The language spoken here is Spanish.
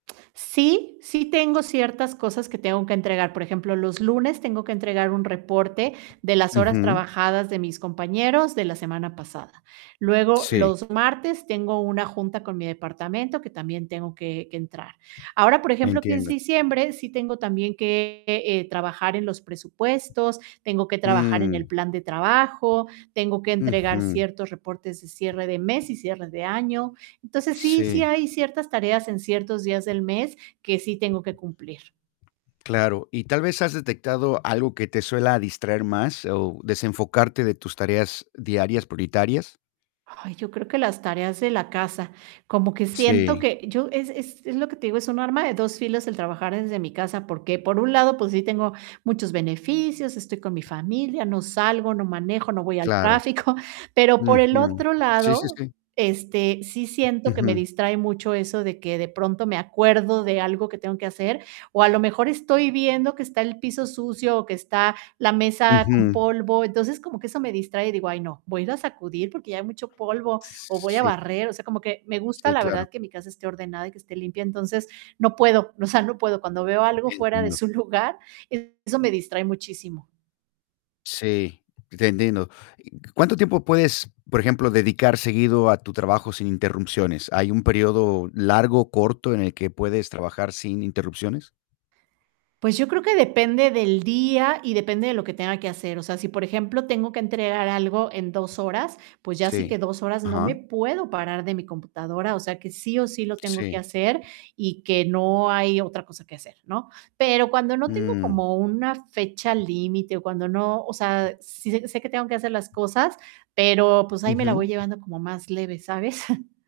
Sí, sí tengo ciertas cosas que tengo que entregar. Por ejemplo, los lunes tengo que entregar un reporte de las horas Ujú. trabajadas de mis compañeros de la semana pasada. Luego, Sí. los martes tengo una junta con mi departamento que también tengo que que entrar. Ahora, por ejemplo, que es Entiendo. diciembre, sí tengo también que, eh, trabajar en los presupuestos, tengo que trabajar en el Mm. plan de trabajo, tengo que entregar Ujú. ciertos reportes de cierre de mes y cierre de año. Entonces, sí, sí Sí. hay ciertas tareas en ciertos días del mes que sí tengo que cumplir. Claro, ¿y tal vez has detectado algo que te suela distraer más o desenfocarte de tus tareas diarias prioritarias? Ay, yo creo que las tareas de la casa. Como que siento Sí. que yo es es es lo que te digo, es un arma de 2 filos el trabajar desde mi casa, porque por un lado, pues sí, tengo muchos beneficios, estoy con mi familia, no salgo, no manejo, no voy al Claro. tráfico. Pero por el Ujú. otro Sí, sí, lado, sí. este, sí siento que me Ujú. distrae mucho eso de que de pronto me acuerdo de algo que tengo que hacer, o a lo mejor estoy viendo que está el piso sucio o que está la mesa con Ujú. polvo. Entonces, como que eso me distrae y digo: "Ay, no, voy a ir a sacudir porque ya hay mucho polvo o voy a Sí. barrer". O sea, como que me gusta Sí, la claro. verdad que mi casa esté ordenada y que esté limpia. Entonces, no puedo. O sea, no puedo. Cuando veo algo fuera de Entiendo. su lugar, eso me distrae muchísimo. Sí, te entiendo, ¿cuánto tiempo puedes, por ejemplo, dedicar seguido a tu trabajo sin interrupciones? ¿Hay un periodo largo o corto en el que puedes trabajar sin interrupciones? Pues, yo creo que depende del día y depende de lo que tenga que hacer. O sea, si por ejemplo tengo que entregar algo en 2 horas, pues, ya sí Sí que 2 horas, no me Ajá. puedo parar de mi computadora. O sea, que sí o sí lo tengo que Sí. hacer y que no hay otra cosa que hacer, ¿no? Pero cuando no tengo Mm. como una fecha límite o cuando no o sea, sí sé sé que tengo que hacer las cosas, pero pues, ahí me la voy Ujú. llevando como más leve, ¿sabes?